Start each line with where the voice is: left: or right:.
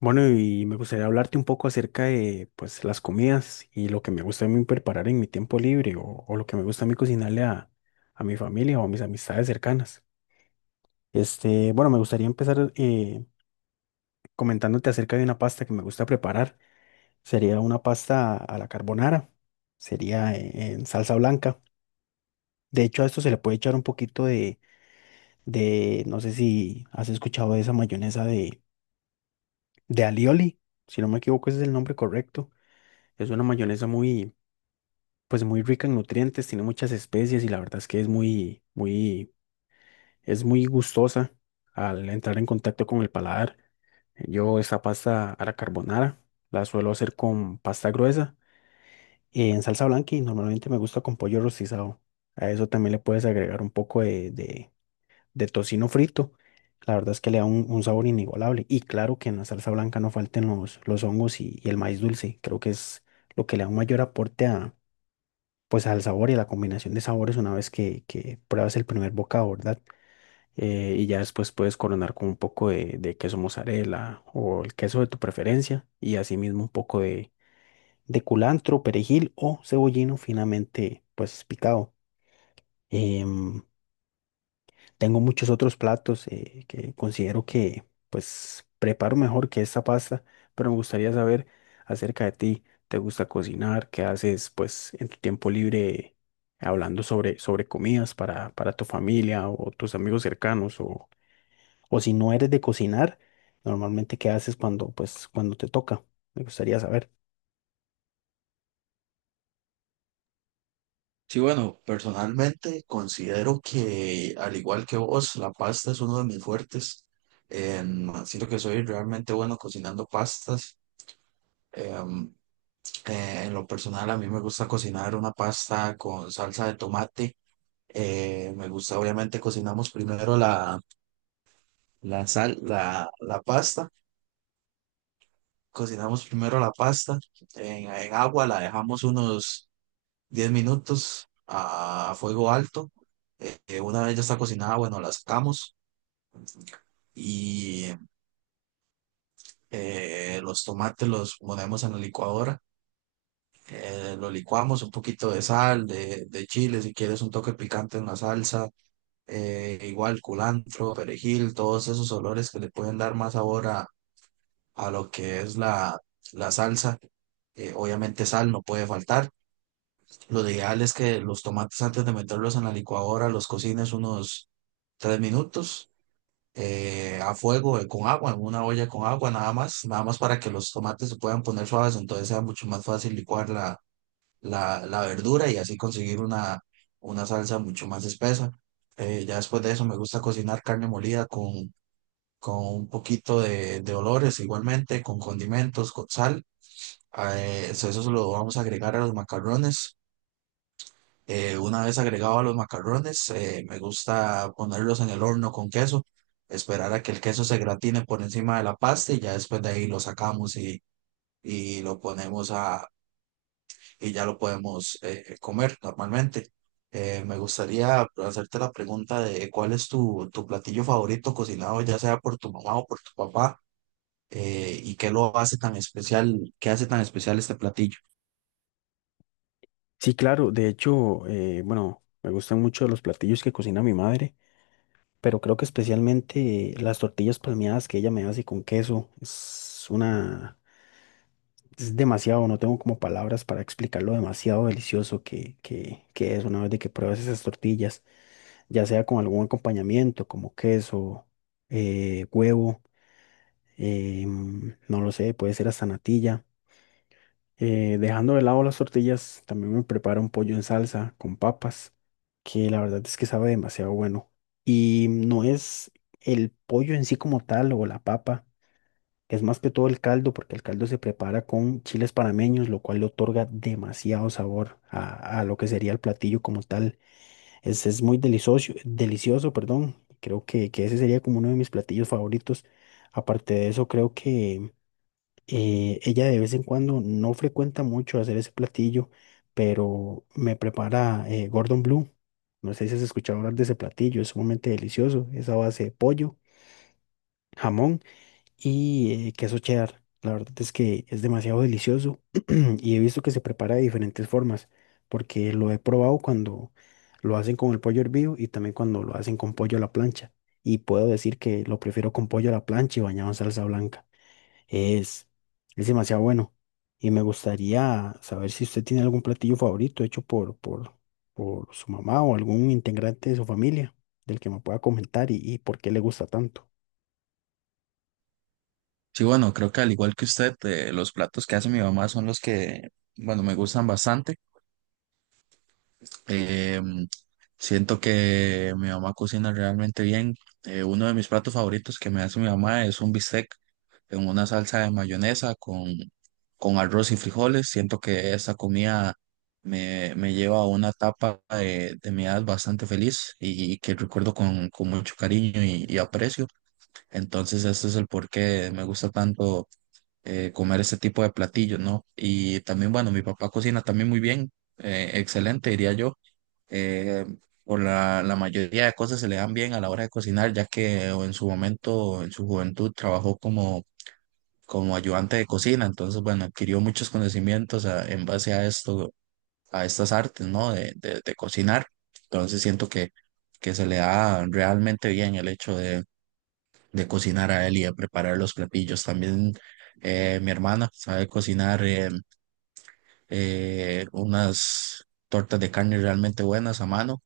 left: Bueno, y me gustaría hablarte un poco acerca de pues las comidas y lo que me gusta a mí preparar en mi tiempo libre o lo que me gusta a mí cocinarle a mi familia o a mis amistades cercanas. Este, bueno, me gustaría empezar comentándote acerca de una pasta que me gusta preparar. Sería una pasta a la carbonara, sería en salsa blanca. De hecho, a esto se le puede echar un poquito no sé si has escuchado de esa mayonesa de alioli, si no me equivoco, ese es el nombre correcto. Es una mayonesa muy pues muy rica en nutrientes, tiene muchas especies y la verdad es que es es muy gustosa al entrar en contacto con el paladar. Yo esta pasta a la carbonara la suelo hacer con pasta gruesa y en salsa blanca y normalmente me gusta con pollo rostizado. A eso también le puedes agregar un poco de tocino frito. La verdad es que le da un sabor inigualable. Y claro que en la salsa blanca no falten los hongos y el maíz dulce. Creo que es lo que le da un mayor aporte pues al sabor y a la combinación de sabores una vez que pruebas el primer bocado, ¿verdad? Y ya después puedes coronar con un poco de queso mozzarella o el queso de tu preferencia y asimismo un poco de culantro, perejil o cebollino finamente pues picado. Em, Tengo muchos otros platos que considero que pues preparo mejor que esta pasta, pero me gustaría saber acerca de ti. ¿Te gusta cocinar? ¿Qué haces pues en tu tiempo libre hablando sobre comidas para tu familia o tus amigos cercanos? O si no eres de cocinar, normalmente qué haces cuando pues cuando te toca? Me gustaría saber.
right: Sí, bueno, personalmente considero que, al igual que vos, la pasta es uno de mis fuertes. Siento que soy realmente bueno cocinando pastas. Em, en lo personal, a mí me gusta cocinar una pasta con salsa de tomate. Me gusta, obviamente, cocinamos primero la pasta. Cocinamos primero la pasta en agua, la dejamos unos 10 minutos a fuego alto. Una vez ya está cocinada, bueno, la sacamos y los tomates los ponemos en la licuadora. Lo licuamos un poquito de sal, de chile, si quieres un toque picante en la salsa, igual culantro, perejil, todos esos olores que le pueden dar más sabor a lo que es la salsa. Obviamente sal no puede faltar. Lo ideal es que los tomates antes de meterlos en la licuadora los cocines unos 3 minutos, a fuego, con agua, en una olla con agua nada más, nada más para que los tomates se puedan poner suaves, entonces sea mucho más fácil licuar la verdura y así conseguir una salsa mucho más espesa. Ya después de eso me gusta cocinar carne molida con un poquito de olores igualmente, con condimentos, con sal. Eso, eso se lo vamos a agregar a los macarrones. Una vez agregado a los macarrones, me gusta ponerlos en el horno con queso, esperar a que el queso se gratine por encima de la pasta y ya después de ahí lo sacamos y lo ponemos a, y ya lo podemos comer normalmente. Me gustaría hacerte la pregunta de cuál es tu, tu platillo favorito cocinado, ya sea por tu mamá o por tu papá, y qué lo hace tan especial, qué hace tan especial este platillo.
left: Sí, claro, de hecho, bueno, me gustan mucho los platillos que cocina mi madre. Pero creo que especialmente las tortillas palmeadas que ella me hace con queso es una, es demasiado, no tengo como palabras para explicar lo demasiado delicioso que es una vez de que pruebas esas tortillas, ya sea con algún acompañamiento como queso, huevo, no lo sé, puede ser hasta natilla. Dejando de lado las tortillas, también me preparo un pollo en salsa con papas, que la verdad es que sabe demasiado bueno. Y no es el pollo en sí como tal o la papa, es más que todo el caldo, porque el caldo se prepara con chiles panameños, lo cual le otorga demasiado sabor a lo que sería el platillo como tal. Es muy delicioso, delicioso, perdón. Creo que ese sería como uno de mis platillos favoritos. Aparte de eso, creo que ella de vez en cuando no frecuenta mucho hacer ese platillo, pero me prepara Gordon Blue. No sé si has escuchado hablar de ese platillo, es sumamente delicioso. Es a base de pollo, jamón y queso cheddar. La verdad es que es demasiado delicioso y he visto que se prepara de diferentes formas, porque lo he probado cuando lo hacen con el pollo hervido y también cuando lo hacen con pollo a la plancha. Y puedo decir que lo prefiero con pollo a la plancha y bañado en salsa blanca. Es, es demasiado bueno. Y me gustaría saber si usted tiene algún platillo favorito hecho por su mamá o algún integrante de su familia del que me pueda comentar y por qué le gusta tanto.
right: Sí, bueno, creo que al igual que usted, los platos que hace mi mamá son los que, bueno, me gustan bastante. Eh, Siento que mi mamá cocina realmente bien. Uno de mis platos favoritos que me hace mi mamá es un bistec en una salsa de mayonesa con arroz y frijoles. Siento que esa comida me, me lleva a una etapa de mi edad bastante feliz y, que recuerdo con mucho cariño y aprecio. Entonces, este es el por qué me gusta tanto comer ese tipo de platillos, ¿no? Y también, bueno, mi papá cocina también muy bien, excelente, diría yo. Eh, por la mayoría de cosas se le dan bien a la hora de cocinar, ya que en su momento, en su juventud, trabajó como, como ayudante de cocina, entonces, bueno, adquirió muchos conocimientos en base a esto, a estas artes, ¿no? De cocinar. Entonces siento que se le da realmente bien el hecho de cocinar a él y de preparar los platillos. También mi hermana sabe cocinar unas tortas de carne realmente buenas a mano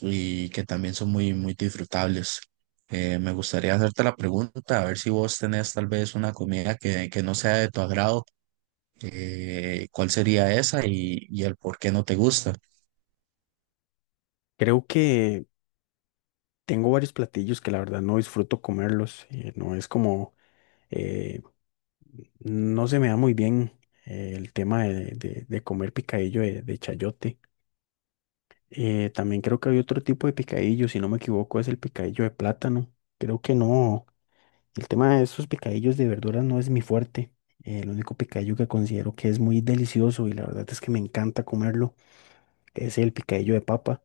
right: y que también son muy, muy disfrutables. Me gustaría hacerte la pregunta, a ver si vos tenés tal vez una comida que no sea de tu agrado, ¿cuál sería esa y el por qué no te gusta?
left: Creo que tengo varios platillos que la verdad no disfruto comerlos. No es como, eh, no se me da muy bien el tema de comer picadillo de chayote. También creo que hay otro tipo de picadillo, si no me equivoco, es el picadillo de plátano. Creo que no. El tema de esos picadillos de verduras no es mi fuerte. El único picadillo que considero que es muy delicioso y la verdad es que me encanta comerlo es el picadillo de papa.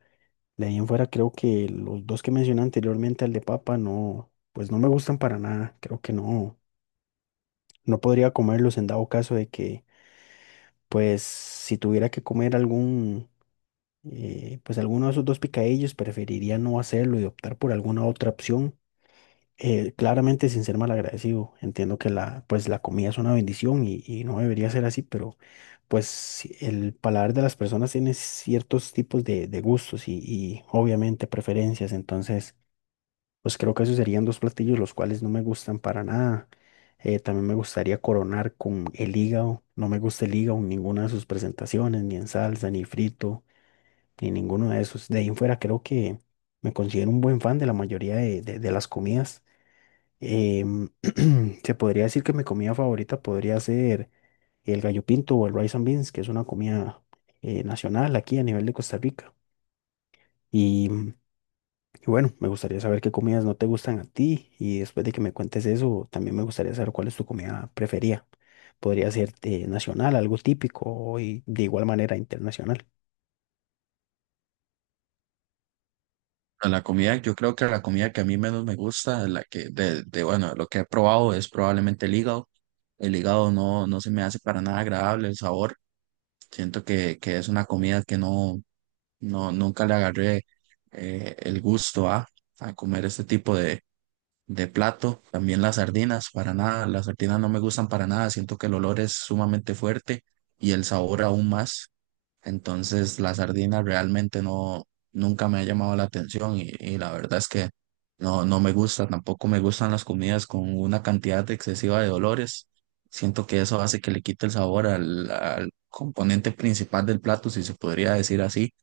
left: De ahí en fuera creo que los dos que mencioné anteriormente, el de papa, no, pues no me gustan para nada. Creo que no, no podría comerlos en dado caso de que, pues si tuviera que comer algún, pues alguno de esos dos picadillos, preferiría no hacerlo y optar por alguna otra opción claramente sin ser mal agradecido, entiendo que la, pues, la comida es una bendición y no debería ser así, pero pues si el paladar de las personas tiene ciertos tipos de gustos y obviamente preferencias, entonces pues creo que esos serían dos platillos los cuales no me gustan para nada. También me gustaría coronar con el hígado, no me gusta el hígado en ninguna de sus presentaciones, ni en salsa, ni frito, ni ninguno de esos. De ahí en fuera creo que me considero un buen fan de la mayoría de de las comidas. Em, se podría decir que mi comida favorita podría ser el gallo pinto o el rice and beans, que es una comida nacional aquí a nivel de Costa Rica. Y, y bueno, me gustaría saber qué comidas no te gustan a ti y después de que me cuentes eso, también me gustaría saber cuál es tu comida preferida. Podría ser nacional, algo típico y de igual manera internacional.
right: A la comida, yo creo que la comida que a mí menos me gusta, la que de, bueno, lo que he probado es probablemente el hígado. El hígado no, no se me hace para nada agradable el sabor. Siento que es una comida que no, no, nunca le agarré el gusto a comer este tipo de plato. También las sardinas, para nada, las sardinas no me gustan para nada. Siento que el olor es sumamente fuerte y el sabor aún más. Entonces, la sardina realmente no, nunca me ha llamado la atención y la verdad es que no, no me gusta, tampoco me gustan las comidas con una cantidad excesiva de olores. Siento que eso hace que le quite el sabor al, al componente principal del plato, si se podría decir así.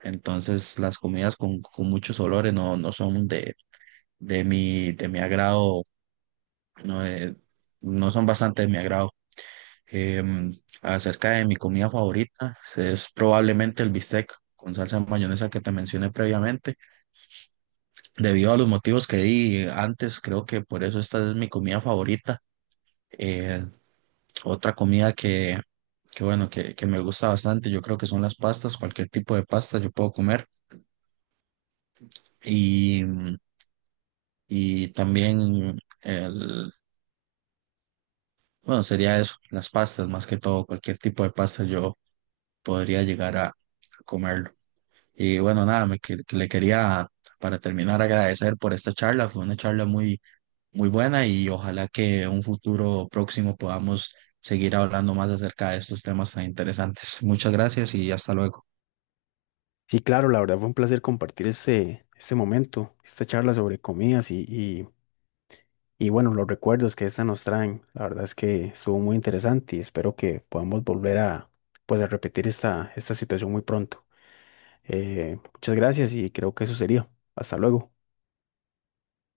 right: Entonces, las comidas con muchos olores no, no son de mi agrado, no, no son bastante de mi agrado. Em, Acerca de mi comida favorita, es probablemente el bistec con salsa de mayonesa que te mencioné previamente. Debido a los motivos que di antes, creo que por eso esta es mi comida favorita. Eh, Otra comida que bueno, que me gusta bastante, yo creo que son las pastas, cualquier tipo de pasta yo puedo comer. Y, y también el, bueno, sería eso, las pastas, más que todo, cualquier tipo de pasta yo podría llegar a comerlo. Y bueno, nada, que le quería para terminar agradecer por esta charla. Fue una charla muy, muy buena y ojalá que en un futuro próximo podamos seguir hablando más acerca de estos temas tan interesantes. Muchas gracias y hasta luego.
left: Sí, claro, la verdad fue un placer compartir este momento, esta charla sobre comidas y bueno, los recuerdos que esta nos traen, la verdad es que estuvo muy interesante y espero que podamos volver a, pues, a repetir esta situación muy pronto. Muchas gracias y creo que eso sería. Hasta luego.